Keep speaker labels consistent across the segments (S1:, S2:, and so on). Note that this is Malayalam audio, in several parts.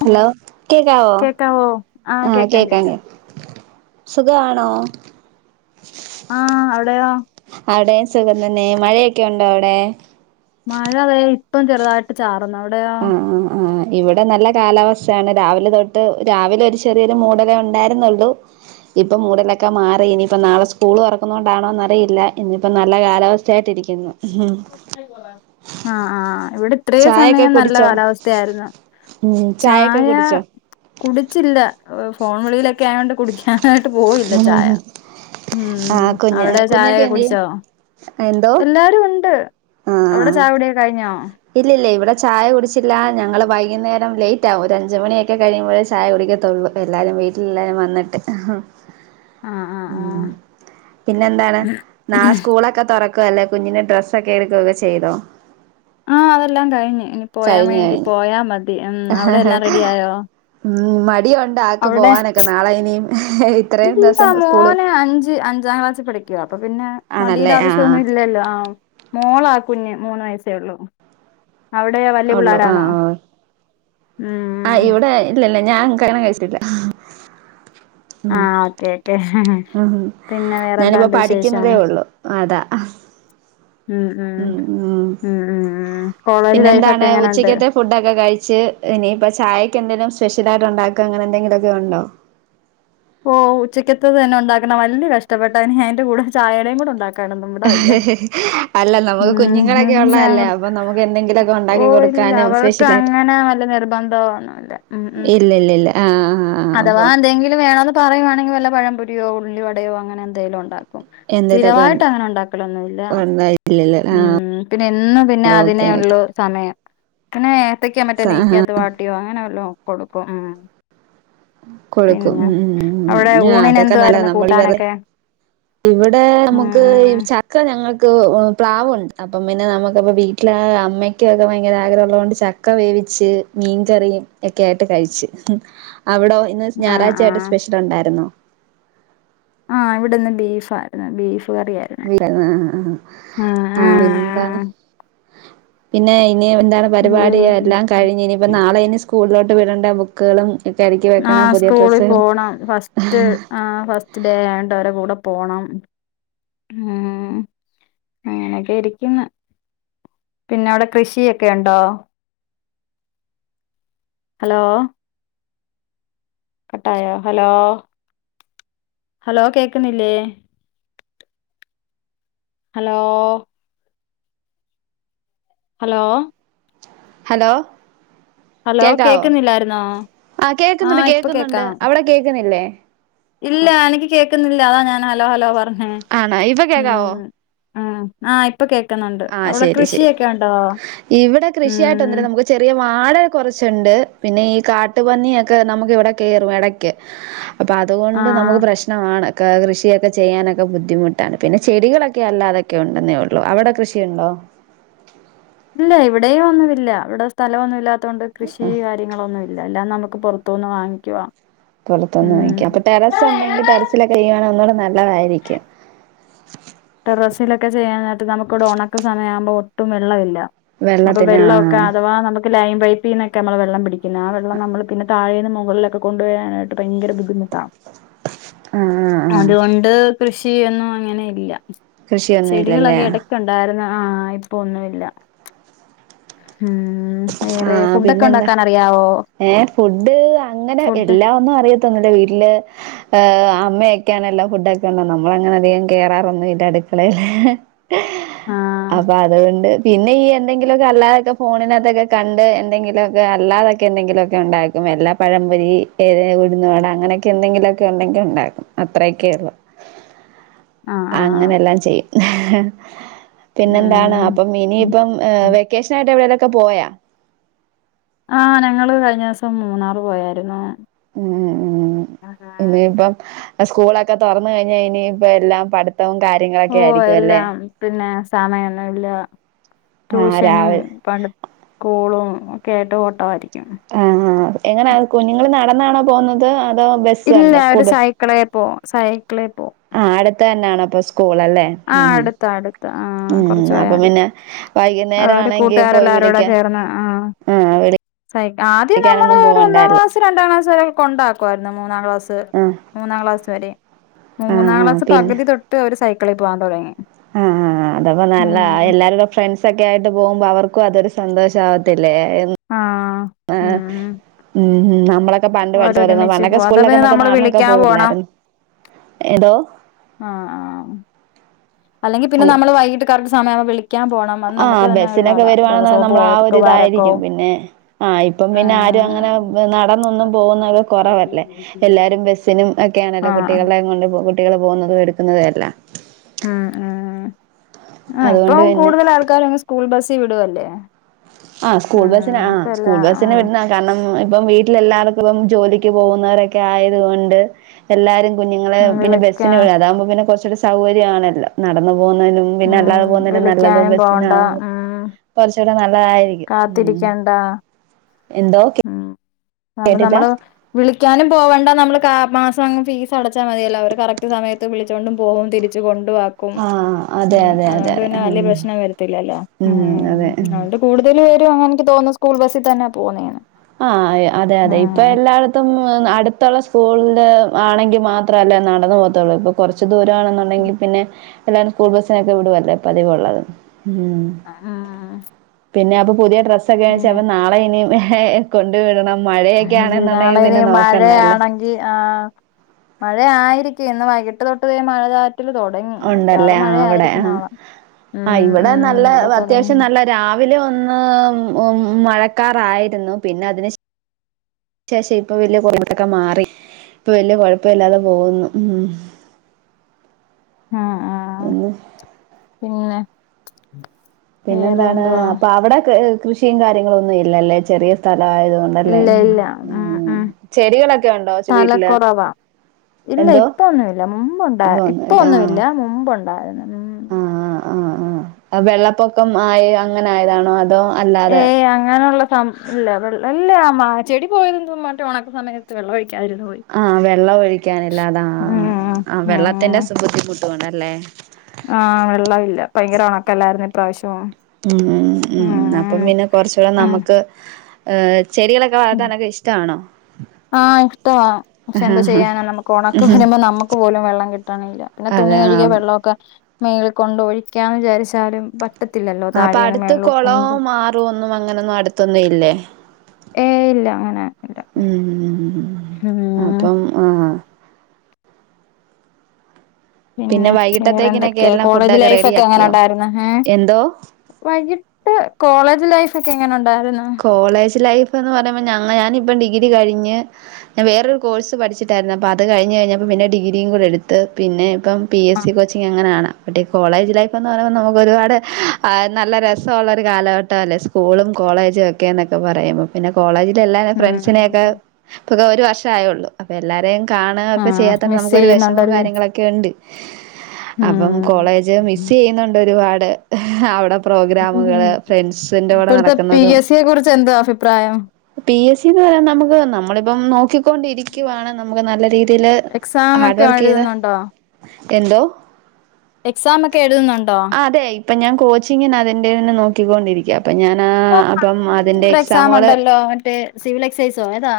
S1: ഹലോ കേക്കാവോ ആഹ് കേക്കാ കേക്കാം സുഖവാണോ
S2: ആ അവിടെയോ
S1: അവിടെ സുഖം തന്നെ മഴയൊക്കെ ഉണ്ടോ അവിടെ
S2: മഴ ദേ ഇപ്പം ചെറുതായിട്ട് ചാറ്ന്ന് അവിടെയോ
S1: ആഹ് ആഹ് ആഹ് ഇവിടെ നല്ല കാലാവർഷാണ് രാവിലെ തൊട്ട് രാവിലെ ഒരു ചെറിയൊരു മൂടലേ ഉണ്ടായിരുന്നുള്ളു ഇപ്പൊ മൂടലൊക്കെ മാറി ഇനിയിപ്പ നാളെ സ്കൂള് തുറക്കുന്ന കൊണ്ടാണോന്നറിയില്ല ഇനിയിപ്പ നല്ല കാലാവസ്ഥ ആയിട്ടിരിക്കുന്നു
S2: ആ ആ ഇവിടെ ഇത്രേ
S1: ചായൊക്കെ
S2: സമയം നല്ല
S1: കുടിച്ചോ
S2: കാലാവസ്ഥയായിരുന്നു
S1: ഉം ചായൊക്കെ
S2: ചായ
S1: കുടിച്ചോ
S2: കുടിച്ചില്ല ഫോൺ വിളിയിലൊക്കെ ആയോണ്ട് കുടിക്കാൻ എന്നട്ട് പോയില്ല ചായ
S1: ഉം
S2: ഉം
S1: ആഹ് കുഞ്ഞ്
S2: അവിടെ
S1: കുഞ്ഞൊക്കെ
S2: ചായയക്കെ
S1: എന്തിയെ
S2: കുടിച്ചോ
S1: എന്തോ
S2: എല്ലാരും ഉണ്ട് അവിടെ
S1: ആഹ്
S2: ചായ കുടിയക്കെ കഴിഞ്ഞോ
S1: ഇല്ലില്ല ഇവിടെ ചായ കുടിച്ചില്ല ഞങ്ങള് വൈകുന്നേരം ലേറ്റ് ആകും ഒരു അഞ്ച്മണിയൊക്കെ കഴിയുമ്പോഴേ ചായ കുടിക്കത്തുള്ളൂ എല്ലാരും വീട്ടില എല്ലാരും വന്നിട്ട്
S2: ആഹ് ആഹ് ആഹ്
S1: ഉം പിന്നെന്താണ് നാളെ സ്കൂളൊക്കെ തൊറ ക്കല്ലെ കുഞ്ഞിനെ ഡ്രസ്സ് ഒക്കെ എടുക്കുകയൊക്കെ ചെയ്തോ
S2: ആ അതെല്ലാം കഴിഞ്ഞ് ഇനി പോയാൻ
S1: കഴിഞ്ഞു
S2: വേണ്ടി
S1: കഴിഞ്ഞു
S2: പോയാ മതി ഉം അവിടെ എല്ലാം റെഡി ആയോ
S1: ഉം മടി
S2: അവിടെ
S1: ഇത്രയും
S2: ഇല്ല
S1: ദിവസം സ്കൂള്
S2: മോന് അഞ്ച് അഞ്ചാം ക്ലാസ്സിൽ പഠിക്കുവാ അപ്പൊ പിന്നെ
S1: ആണല്ലേ
S2: മടിയുടെ
S1: ആഹ്
S2: ആവശ്യമൊന്നും
S1: ആഹ്
S2: ഇല്ലല്ലോ ആ മോളാ കുഞ്ഞ് മൂന്ന് വയസ്സേ ഒള്ളൂ
S1: ഒള്ളു ആ ആ
S2: ഉം
S1: ഇവിടെ ഇല്ലല്ല ഞാൻ കല്യാണം കഴി
S2: ആ
S1: [unintelligible]
S2: ഓക്കെ ഓക്കെ
S1: ഉം
S2: പിന്നെ
S1: ഞാനിപ്പം
S2: വേറെന്താണ്ട് വിശേഷം
S1: പഠിക്കുന്നതേ ഒള്ളു അതാ ഉം ഉം
S2: ഉം ഉം കോളേജ് ലൈഫ് ഒക്കെ
S1: പിന്നെന്താണ്
S2: എങ്ങനെയുണ്ട്
S1: ഉച്ചക്കത്തെ ഫുഡൊക്കെ കഴിച്ച് ഇനി ഇപ്പം ചായക്ക് എന്തെലും സ് പെഷലായിട്ടുണ്ടാക്കുക അങ്ങനെ എന്തെങ്കിലോക്കെ ഉണ്ടോ
S2: ഓ ഉച്ചക്കത്തത് തന്നെ ഉണ്ടാക്ണേ വൽയെ കഷ്ട്ടപെട്ടാ ഇനി അയ്ന്റെ കൂടെ ചായയ്ടെയും കൂടെ ഉണ്ടാ [unintelligible]
S1: അല്ലല്ല നമുക്ക് കുഞ്ഞുങ്ങളൊക്കെ ഉള്ളല്ലേ അപ്പ നമുക്ക് എന്തെങ്കിലോക്കെ
S2: ഓ
S1: ഉണ്ടാക്കി
S2: ഇല്ല
S1: കൊടുക്കാനും
S2: അവർക്ക്
S1: സ്പെഷ്യലായിട്ട്
S2: അങ്ങനെ വല്ല നിർബന്ധമൊന്നുമില്ല ഉം ഉം
S1: ഇല്ലല്ലല്ല ആ ആ
S2: അഥവാ എന്തെങ്കിലും വേണോന്ന് പറയുവാണെങ്കി വല്ലോം പഴംപൊരിയോ ഉള്ളിവടയോ അങ്ങനന്തെലും ഒണ്ടാ ക്കും
S1: എന്തേലൊക്കെ
S2: സ്ഥിരവായിട്ട്
S1: ഉണ്ട്
S2: അങ്ങനെ ഒണ്ടാക്കലൊന്നു ഇല്ല
S1: ഉണ്ടായിട്ടില്ലല്ലേ ആഹ്
S2: ഉം പിന്നെ എന്നും പിന്നെ
S1: ഓക്കെ ഓക്കെ
S2: അതിനെള്ളൂ സമയം പിന്നെ ഏത്തക്ക മറ്റേ നെയ്‌ക്കാത്ത് വാട്ടിയോ അങ്ങനെവല്ലോ കൊടുക്കും ഉം
S1: കൊടുക്കും
S2: പിന്നെ
S1: ഉം ഉം
S2: അവിടെ
S1: ആഹ്
S2: ഊണിന്
S1: അതൊക്കെ നല്ലതാ
S2: എന്തുവായിരുന്നു
S1: നമ്മളിവെറ്
S2: കൂട്ടാനൊക്കെ?
S1: ഇവിടെ
S2: ഉം
S1: നമ്മുക്ക് ഈ
S2: ഉം
S1: ചക്ക ഞങ്ങക്ക് പ്ലാവോണ്ട് അപ്പം പിന്നെ നമുക്കിപ്പം വീട്ടില് ആ അമ്മയ്ക്കൊക്കെ ഭയങ്കര ആഗ്രഹം ഒള്ളോണ്ട് ചക്ക വേവിച്ച് മീൻകറിയും ഏക്കെ ആയിട്ട് കഴിച്ചു. അവിടോ ഇന്ന്
S2: ആഹ്
S1: ഞായറാഴ്ചയായിട്ട്
S2: ആഹ്
S1: സ്പെഷ്യല് ഒണ്ടായിരുന്നോ.
S2: ആഹ് ഇവിടിന്ന് ബീഫ് ആയിരുന്നു ബീ
S1: [unintelligible] ആ ആ ആഹ് പിന്നെന്താണ്? പിന്നെയ് ഇനി എന്താണ് പരിപാടി എല്ലാം കഴിഞ്ഞ് ഇനിപ്പോ നാളെ ഇനി സ്കു സ്കൂളിലോട്ട് വിടണ്ടേ ബുക്ക്കളും.
S2: ആ സ്കൂളി പോണം ഫസ്റ്റ് ആ ഫസ്റ്റ് ഡേ ആയൊണ്ട് അവരെ കൂടെ പോണം ഉം അങ്ങനൊക്കെ ഇരിക്കുന്ന് പിന്നെ അവിടെ കൃഷിയൊക്കെ ഒണ്ടോ? ഹലോ കട്ടായോ ഹലോ ഹലോ കേൾക്കണില്ലേ ഹലോ ഹലോ
S1: ഹലോ
S2: ഹലോ
S1: കേക്കാവോ
S2: കേക്കുന്നില്ലായിരുന്നോ
S1: ആഹ് കേക്കുന്നുണ്ട്
S2: ഇപ്പൊ
S1: കേക്കുന്നുണ്ട്
S2: കേക്കാം
S1: അവിടെ കേക്കുന്നില്ലേ.
S2: ഇല്ല എനിക്ക് കേക്ക്‌ന്നില്ല അതാ ഞാൻ ഹലോ ഹലോ പറഞ്ഞേ
S1: ആണോ ഇപ്പൊ
S2: ഉം.
S1: കേക്കാവോ
S2: ആഹ് ആ ഇ
S1: ആഹ് ശരി ശരി ഇവിടെ
S2: ഉം
S1: കൃഷിയായിടൊന്നുല്ല നമുക്ക് ചെറിയ വാഴ കുറച്ചുണ്ട് പിന്നെ ഈ കാട്ടുപന്നിയൊക്കെ നമുക്ക് ഇവിടെ കയറും ഇടക്ക്. അപ്പം അതുകൊണ്ട്
S2: ആഹ്
S1: നമുക്ക് പ്രശ്നമാണ്. കൃഷിയൊക്കെ ചെയ്യാനൊക്ക ബുദ്ധിമുട്ടാണ് പിന്നെ ചെടികളൊക്കെ അല്ലാതൊക്കെ ഉണ്ടെന്നേ ഉള്ളൂ അവിടെകൃഷി ഷി യുണ്ടോ
S2: ഇല്ല ഇവിടെയും ഒന്നുമില്ല ഇവിടെ സ്ഥലംമൊന്നും ഇല്ലാത്ത കൊണ്ട് കൃഷി
S1: ആഹ്
S2: കാര്യങ്ങളൊന്നും ഇല്ല അല്ല നമുക്ക്. പുറത്തുനിന്ന് വാങ്ങിക്കുവാ.
S1: പുറത്തനിന്ന് വാങ്ങിക്ക അപ്പോ ടെറസ്ഉണ്ടെങ്കി
S2: ഉം
S1: ടെറസിലക്കെ ഒന്നുടെ നല്ല നല്ലതായിരിക്കും.
S2: ടെറസിലൊക്കെ ചെയ്യാനായിട്ട് നുക്കിവിടെ ഉണക്ക് സമയം ആവുമ്പോ ഒട്ടും വെള്ളമില്ല. അപ്പോ
S1: വെള്ളത്തിന്
S2: വെള്ളമൊക്കെ
S1: ആഹ്
S2: അഥവാ നമു ലൈൻ പൈപ്പിന്നൊക്കെ നമ്മള് വെള്ളം പിടിക്കുന്ന ആ വെള്ള നമ്മൾ പിന്നെ താഴേന്നു മുകളിലൊക്കെ കൊണ്ടു വരാനായിട്ട് ഭയങ്കര ബുദ്ധിമുട്ട്.
S1: ആഹ് ആഹ് ആഹ്
S2: അതുകൊണ്ട് കൃഷി. ഷിയൊന്നു അങ്ങനെ ഇല്ല.
S1: കൃഷിയൊന്നും ഇല്ലല്ലേ
S2: ചെടികളൊക്കെ ഇടക്ക് ഉണ്ടാരുന്നാ. അ ഇപ്പം ഒന്നും ഇല്ല
S1: ആഹ പിന്നെ എന്ന
S2: അറിയാവോ
S1: ഏ ഫുഡ് അങ്ങനെ
S2: ഫുഡ്
S1: എല്ലാ ഒന്നും അറിയത്തോന്നുല്ല വീട്ടില് ഏഹ് അമ്മയൊക്കെ ആണല്ലോ ഫുടൊക്കെ യോണ്ട് നമ്മള് അങ്ങനെ അധികം ഒന്നും കേററൊന്നും ഇല്ല അടുക്കളേൽ
S2: ആ
S1: അപ്പൊ അതുകൊണ്ട് പിന്നെ ഈ എന്തെങ്കിലൊക്കെ അല്ലാതൊക്കെ ഫോണിൻ അ അതൊക്കെ കണ്ട് എന്തെങ്കിലുഒക്കെ അല്ലാതൊക്കെ എന്തെങ്കിലുഒക്കെ ഉണ്ടാക്കും എല്ലാ പഴമ്പൊരി ഏഹേ ഉഴുന്നുവട അങ്ങനെയൊക്കെ എന്തെങ്കിലുഒക്കെ ഉണ്ടെങ്കിൽ ഉണ്ടാക്കും അത്രയൊക്കെ ഉള്ളു
S2: ആ ആ
S1: അങ്ങനെല്ലാം ചെയ്യും [inaudible] പിന്നെ എന്താണ്
S2: ഉം
S1: അപ്പം ഇനിയിപ്പം ഏ വെക്കേഷൻ ആയിട്ട് എവിടെ പ്പം പോയ
S2: അ ഞങ്ങള് കഴിഞ്ഞ ദിവസം മൂന്നാർ പോയായിരുന്നു
S1: മ് മ് ഇനിയിപ്പം സ്കൂളൊക്കെ തുറന്ന് കഴിഞ്ഞാൽ ഇനിയിപ്പം എല്ലാം പഠ
S2: ഓ എല്ലാം പിന്നെ സമയൊന്നുഇല്ല
S1: ആഹ്
S2: ട്യൂഷനും
S1: രാവിലെ
S2: പണ്ട് സ്കൂളും ഒക്കെആയിട്ട് ഓട്ടമായിരിക്കും
S1: ആഹ ആ എങ്ങനാ കുഞ്ഞുങ്ങൾ നടന്നാണോ പോകുന്നത് അ
S2: ഇല്ല അവര് സൈക്കളെ പോവും സൈക്കിളെ പോ
S1: ആ അടുത്ത് തന്നണ് അപ്പൊ സ്
S2: ആഅ അടുത്താ അടുത്ത ആ
S1: ഉം
S2: കൊറച്ചു
S1: അപ്പൊ
S2: പോയാമതി
S1: പിന്നെ
S2: ആ
S1: വൈകുന്നേരം
S2: അവര്
S1: ആണെങ്കി പോയി
S2: കൂട്ടുകാരെല്ലാരോട
S1: വിളിക്കാം
S2: ചേർന്ന് ആ
S1: ആഹ്
S2: സൈ ആദ്യം നമ്മള്
S1: വിളിക്കാനൊന്നും
S2: ഒരു ഒന്നാം
S1: പോവണ്ടാല്ലേ
S2: ക്ലാസ്സ്‌ രണ്ടാം ക്ലാസ്സ് സ്‌വരെ കൊണ്ടാക്കുവരുന്നു മൂന്നാം ക്ലാസ്സ്‌
S1: ആഹ്
S2: മൂന്നാം ക്ലാസ്സ് വരെ
S1: ആഹ്
S2: മൂന്നാം
S1: ആഹ്
S2: ക്ലാസ് പകുതി തൊട്ട് അവര് സ്‌ ക്കൂളി പോവാൻ തൊടങ്ങി
S1: ആ ആ ആ അതാപറഞ്ഞേ അല്ല എല്ലാവരും ഓരോ ഫ്രണ്ട്സ്‌ ഒക്കെ ആയിട്ട് പോകുമ്പോ അവർക്കും അതൊരു സ സന്തോഷ ആവത്തി അല്ലെ എന്നു
S2: ആ
S1: അ
S2: ഉം
S1: മ്മ് മ്മ് നമ്മളൊക്കെ പണ്ട് പഠിച്ചപോലെ
S2: അവരൊരുമിച്ച്
S1: പണ്ടൊക്കെ
S2: പോവും അതാ പിന്നെ
S1: സ്കൂളിലൊക്കെ
S2: നമ്മള്
S1: നടന്നൊക്കെ
S2: വിളിക്കാൻ പോണം
S1: പോവില്ലായിരുന്നു ഏതോ
S2: അല്ലെങ്കിൽ പിന്നെ നമ്മൾ വൈകിട്ട് ക സമയവുമ്പം വിളി
S1: ആ ബെസ്സിനൊക്കെ വരുവാണെന്നുണ്ടേൽ നമ്മൾ ആ ഒരു
S2: പോക്ക്
S1: ഇത് ആയിരിക്കും
S2: വരക്കവും
S1: പിന്നെ ആ ഇപ്പം പിന്നെ ആരും അങ്ങനെ ബ നടന്ന് ഒന്നും പോവുന്നെ ഓക്കെ കൊറവ് അല്ലെ എല്ലാരും ബെസ്സിനും ഓക്കെ ആണല്ലോ
S2: ആഹ്
S1: കുട്ടികളേം കൊണ്ട് കുട്ടികൾ പോകുന്നതും എടുക്കുന്നതും എല്ലാം
S2: ആ ആ ആ ആ
S1: അതുകൊണ്ട്
S2: ഇപ്പം
S1: പിന്നെ
S2: കൂടുതൽ ആൾക്കാരും സ്കൂൾ ബസ്സ് സ്സിവിടുവല്ലേ
S1: ആ സ്കൂൾ ബസ്സിനാ ആ സ്കൂൾ ബസ്സിന്
S2: ഉം
S1: വിടുന്നെ കാരണം ഇപ്പം വീട്ടിലെല്ലാവർക്കും ജോലിക്ക് പോകുന്നവരൊക്കെ ആയതുകൊണ്ട് എല്ലാരും കുഞ്ഞുങ്ങള്
S2: ഉം
S1: പിന്നെ
S2: വിളിക്കാ
S1: ബസ്സിന് വിടും അതാവുമ്പോ പിന്നെ കുറച്ചുകൂടി സൗകര്യാണല്ലോ നടന്നു പോവുന്നതിനും പിന്നെ
S2: ഉം
S1: അല്ലാതെ പോകുന്നതിനും നല്ലത്
S2: വിളിക്കാനും പോണ്ട
S1: ബസ്സിനാവുമ്പൊ
S2: ഉം
S1: കൊറച്ച് ച്ചൂടെ നല്ലതാ
S2: കാത്തിരിക്കണ്ട
S1: എന്തോ കേ
S2: ആ അപ്പ നമ്മള് വിളിക്കാനും പോവണ്ട നമ്മള് ക്ക മാസം ഫീസ് അടച്ചാ മതിയല്ലോ അവര് കറക്റ്റ് സമയത്ത് വിളിച്ചൊണ്ടും പോവും തിരിച്ചു കൊണ് ണ്ടുവാക്കും
S1: ആഹ് അതെ
S2: ഉം
S1: അതെ അതെ
S2: അതോണ്ട്
S1: അതെ
S2: പിന്നെ വലിയ
S1: ഉം
S2: പ്രശ്നം വരത്തില്ലാല ഉം
S1: അതെ ഉം
S2: അതോണ്ട് കൂടുതൽ പേരും അങ്ങ എനിക്ക് തോന്നുന്നു സ്കൂൾ ബസ്സി തന്നെ പോവുന്നെയാണ്
S1: ആ അതെ അതെ ഇപ്പൊ എല്ലായിടത്തും അടത്തൊള്ള സ്കൂള് ആണെങ്കി മാത്രല്ലേ നടന്നു പോകാത്തൊള്ളൂ ഇപ്പ കൊറച്ച് ദൂരാണെന്നുണ്ടെങ്ങി പിന്നെ എല്ലാരും സ്കൂൾ ബസ്സിനൊക്കെ വിടുവല്ലേ പതിവ് ഉള്ളത് ഉം
S2: ആഹ്
S1: പിന്നെ അപ്പൊ പുതിയ ഡ്രസ്സ്
S2: പിന്നെ
S1: ഒക്കെ [unintelligible] നാളെ ഇനിം [unintelligible] കൊണ്ട് വിടണം
S2: അങ്ങനെ ഒരു നാളെ
S1: ആണെന്നുണ്ടെങ്കിൽ
S2: ഇനി
S1: പിന്നെ നോക്കണ്ടല്ലേ
S2: മഴയാണെങ്കി ആഹ് മഴ ആയിരിക് [unintelligible] ഇന്ന് വൈകിട്ട് തൊട്ട് ദേ മഴ ചാ
S1: ഉണ്ടല്ലേ ആഹ് അവടെ ആഹ്
S2: നാളെ
S1: ആ
S2: ഉം
S1: ഇവടെ
S2: ഉം
S1: നല്ല
S2: ഇവിടെ തുടങ്ങി
S1: അത്യാവശ്യം നല്ല രാവിലെ ഒന്ന് ഒ മഴക്കാറായിരുന്നു പിന്നെ അതിന് ശേഷം ഇപ്പൊ വല്യ [unintelligible] മാറി ഇപ്പ വല്യ കോഴപ്പുല്ലാതെ പോകുന്നു ഉം
S2: ആഹ് ആഹ്
S1: പിന്നെ
S2: പിന്നെ വേറെ
S1: പിന്നെന്താണ്
S2: എന്തുവാ
S1: അപ്പ അവിടെക്ക് കൃഷിയും കാര്യങ്ങളൊന്നും ഇല്ലാല്ലേ ചെറിയ സ്ഥല ആയതുകൊണ്ടല്ലേ
S2: ഇല്ല ഇല്ല ഉം ഉം
S1: ചെടികളൊക്കെ ഉണ്ടോ വീട്ടില്
S2: സ്ഥലക്കൊറവ ഇല്ല
S1: എന്തോ
S2: ഇപ്പൊന്നുല്ല മുമ്പുണ്ടാ-
S1: പോന്നിട്ട് ആഹ്
S2: ഇപ്പൊന്നുല്ല മുമ്പുണ്ടായിരുന്നു ഉം
S1: ആ ആ വെള്ളപ്പൊക്ക ക്കം ആയി അങ്ങനെ ആയതാണോ അതോ അല്ലാതെ
S2: ഏഹ് അങ്ങനെയുള്ള ഇല്ല വെള്ളല്ല അമ്മ ചെടി പോയത് എന്ത മറ്റ ഉണക്ക സമയത്ത് വെള്ളൊഴിക്ക
S1: ആഹവെള്ളം ഒഴിക്കാനില്ലാതാ
S2: ഉം
S1: ആഹ് വെള്ളത്തിന്റെ ബുദ്ധിമുട്ട്. തണല്ലേ
S2: ആഹ! വെള്ളമില്ല ഭയങ്കര ഉണക്കല്ലായിരുന്നു ഇപ്രാവശ്യം.
S1: ഉ ഉം അപ്പം പിന്നെ കൊറച്ചൂടെ നമ്മുക്ക് ആഹ
S2: ഉ ആഹ! ഇഷ്ടവാ. പക്ഷെ എന്താ ചെയ്യാന നമുക്ക് ഉണക്ക വരുമ്പോ നമ്മുക്ക് പോലും വെള്ളം കിട്ടണല്ല പിന്നെ തുണി
S1: അതെ
S2: കഴുകിയ
S1: ആഹ്
S2: വെള്ളമൊക്കെ മേളിൽ കൊണ്ട് ഒഴിക്കാന്ന് വിചാരിച്ചാലും പ
S1: അപ്പൊ അടുത്ത് കുളവും മാറും ഒന്നും അങ്ങനൊന്നും അടുത്തൊന്നും ഇല്ലേ?
S2: ഏയ് ഇല്ല അങ്ങനെ ഇല്ല
S1: ഉം അപ്പം ആഹ്
S2: പിന്നെ
S1: വൈകിട്ടത്തേക്കിനൊക്കെ
S2: വേറെന്തൊക്കെയാ.
S1: എല്ലാം
S2: കോളേജ്
S1: ഫുഡൊക്കെ
S2: ലൈഫ്
S1: റെഡി
S2: ഒക്കെ
S1: ആക്കിയോ
S2: അങ്ങനെണ്ടായിരുന്ന്‌? മ്
S1: എന്തോ
S2: വൈകിട്ട് കോളേജ് ലൈഫ് ഒക്കെങ്ങനെയണ്ട്
S1: കോളേജ് ലൈഫ് ഇപ്പന്ന് പറയുമ്പോൾ ഞ ഞാനിപ്പം ഡിഗ്രി കഴിഞ്ഞ് ഞാൻ വേറൊരു കോഴസ് പഠിച്ചിട്ടായിരുന്നു അപ്പൾ അത് കഴിഞ്ഞ കഴിഞ്ഞപ്പ പിന്നേ ഡിഗ്രും കൂടെ എടുത്ത് പിന്നെ ഇപ്പം പി
S2: ആ
S1: എസ് സി കോച്ചിങ്ങ് അങ്ങനാണ് പ കോളേജ് ലൈഫ് എന്ന് പറയുമ്പോൾ നമുക്ക് ഒരുപാട് നല്ല രസമുള്ള ഒരു കാലഘട്ടം അല്ലേ സ്കൂളും കോളേജ് ക്കെ എന്നൊക്കെ പറയുമ്പോ പിന്നെ കോളേജ് െല്ലും ഫ്രണ്ട്സിനെയൊക്കെ
S2: ഉം
S1: ഇപ്പക്കെ ഒരു വർഷ ആയുള്ളൂ അപ്പോൾ എല്ലാരേം കാണുക ഒക്കെ
S2: ആഹ്
S1: ചെയ്യാത്ത തന്നെ
S2: മിസ്
S1: നമുക്കൊരു വിഷമവും
S2: ചെയ്യുന്നുണ്ടല്ലേ
S1: കാര്യങ്ങളൊക്കെ ഉണ്ട്. അപ്പം
S2: ഉം
S1: കോളേജ് മിസ് ചെയ്യുന്നുണ്ട് ഒരുപാട്. [unintelligible] അവിടെ പ്രോഗ്രാമുകള് ഫ്രണ്ട്സിന്റെ കൂടെ
S2: ഇപ്പോഴത്തെ പി
S1: നടക്കുന്നതും
S2: എസ് സിയെ കുറിച്ച് എന്താ അഭിപ്രായം
S1: പി എസ് സിന്ന് പറയാൻ നമുക്ക് നമ്മള അപ്പം നോക്കിക്കൊണ്ടിരിക്കുവാണ് നമുക്ക് നല്ല രീതി
S2: [unintelligible] ഉണ്ടോ?
S1: എന്തോ?
S2: എഴുതുന്നുണ്ടോ
S1: ആ അതെ ഇപ്പൊ ഞാൻ കോച്ചിങ്ങിന അതിന്റെന്നെ നോക്കി കട്ടിക്കൊണ്ടിരിക്കാ അപ്പം ഞാൻ ആ
S2: ഇപ്പൊ
S1: ആ ഇപ്പം
S2: ആറാം തീയതി
S1: അതിന്റെ
S2: ഒരു എക്സാം
S1: എക്സാമുകൾ
S2: ഉണ്ടല്ലോ മറ്റേ സിവിൽ എക്സൈസോ ഏതാ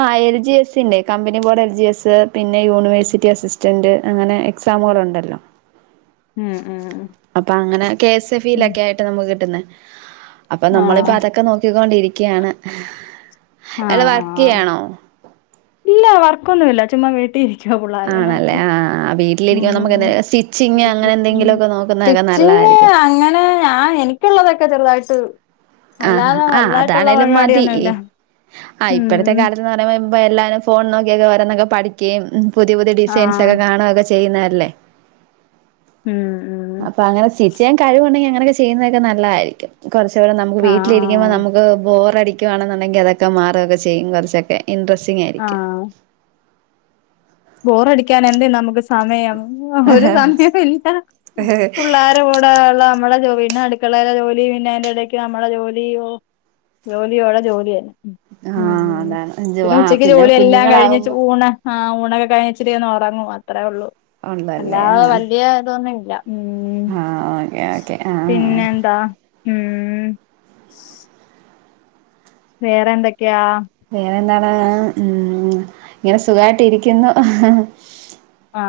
S1: ആ എൽ ജി എസ് ന്റെ company board L G S പിന്നെ യൂണിവേഴ്സിറ്റി അസിസ്റ്റന്റ് അങ്ങനെ എക്സാമുകൾ ഉണ്ടല്ലോ
S2: ഉം ഉം
S1: അപ്പൊ അങ്ങനെ കെ എസ്
S2: ഉം
S1: എഫിയിലൊക്കെ ആയിട്ട് നമുക്ക് കിട്ടുന്നേ അപ്പ നമ്മള പ്പ
S2: ആഹ്
S1: അതൊക്കെ നോക്കി കൊണ്ടിരി ക്കെയാണ് അല്ല വർക്ക്യ്യാണോ
S2: വർക്കൊന്നൂല ചുമ്മാ വീട്ടിരി ക്ക്യോ പിള്ളോരേ
S1: ആണല്ലേ
S2: നോക്കി
S1: ആഹ് വീട്ടിലിരിക്കുമ്പോ നമുക്ക് എന്ത
S2: മ്
S1: സ്റ്റിച്ചിങ് അങ്ങനെ
S2: [inaudible]
S1: എന്തെങ്കിലുമൊക്കെ നോക്കുന്നതൊക്കെ
S2: സ്റ്റിച്ചിങ്
S1: നല്ലതായിരിക്കും
S2: അങ്ങനെ ആ എനിക്ക്‌ള്ളതൊക്കെ ചെറുതായി ത്ത്
S1: അ അ അതാണേലും മതി
S2: പരിപാടിയൊന്നുമില്ല
S1: അ
S2: ഉം
S1: ഇപ്പഴത്തെ കാലത്ത്ന്ന് പറയുമ്പ [unintelligible] എല്ലാരും ഫോൺ നോക്കി ഒക്കെ ഓരോന്നൊക്കെ പഠിക്കെയും പുതിയ പുതിയ ഡിസൈൻസ്
S2: ആഹ്
S1: ഒക്കെ കാണു ഒക്കെ ചെ ചെയ്യുന്നെല്ലേ
S2: ഉം ഉം
S1: അപ്പ അങ്ങനെ സ്വിചെയ്യാൻ കഴിവുണ്ടെ അങ്ങ അങ്ങനെയൊക്കെ ചെയ്യുന്നോക്കെ നല്ലായിരിക്കും കൊർച്ചൂടെ നമുക്ക്
S2: ആഹ്
S1: വീട്ടിലിരിക്കുമ്പ
S2: ആഹ്
S1: നമുക്ക് ബോറടി ക്ക്യോ ആണെന്നുണ്ടെങ്കി അതൊക്കെ മാറൊക്കെ ചെയ്യും കൊർച്ചൊക്കെ ഇൻട്രസ്റ്റിങ് ആയിരിക്കും
S2: ആഹ് ബോറടിക്കാനെന്തെ നമുക്ക് സമയം [unintelligible] പുള്ളേരെകൂടെ ള്ള നമ്മളെ ജോ പിന്നെ അടുക്കളെലെ ജോലി പിന്നെ അതിന്റെ ഇടക്ക് നമ്മളെ ജോലി ഓ ജോലിയോടെ ജോലിന്നെ ഉം
S1: ആഹ്
S2: ഉ
S1: അതാണ്
S2: പിന്നെ
S1: ആഹ്
S2: ഉച്ചക്ക് ജോലി എല്ലാം കഴിഞ്ഞിച്ച്
S1: കുഞ്ഞുങ്ങളാകുമ്പോ
S2: ഊണ് ആ ഊ കഴിച്ച് തീർന്ന് ഉറങ്ങു അത്രേ ഉള്ളൂ അല്ലാ വലിയതോന്നെ
S1: ആ ഓകെ ഓക്കെ അ ആ
S2: പിന്നെന്താ ഉം വേറെ എന്തൊക്കെയാ
S1: വേറെ എന്താണ് മ് ഇങ്ങനെ സുഖായിട്ട് ഇരിക്കുന്നു
S2: ആ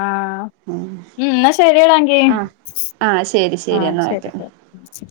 S2: മ് എന്ന ശരിഎടാങ്കി
S1: ആഹ് ആഹ് ശരി
S2: ആ
S1: എന്നാ
S2: ശരി
S1: ഓക്കെ
S2: ശരി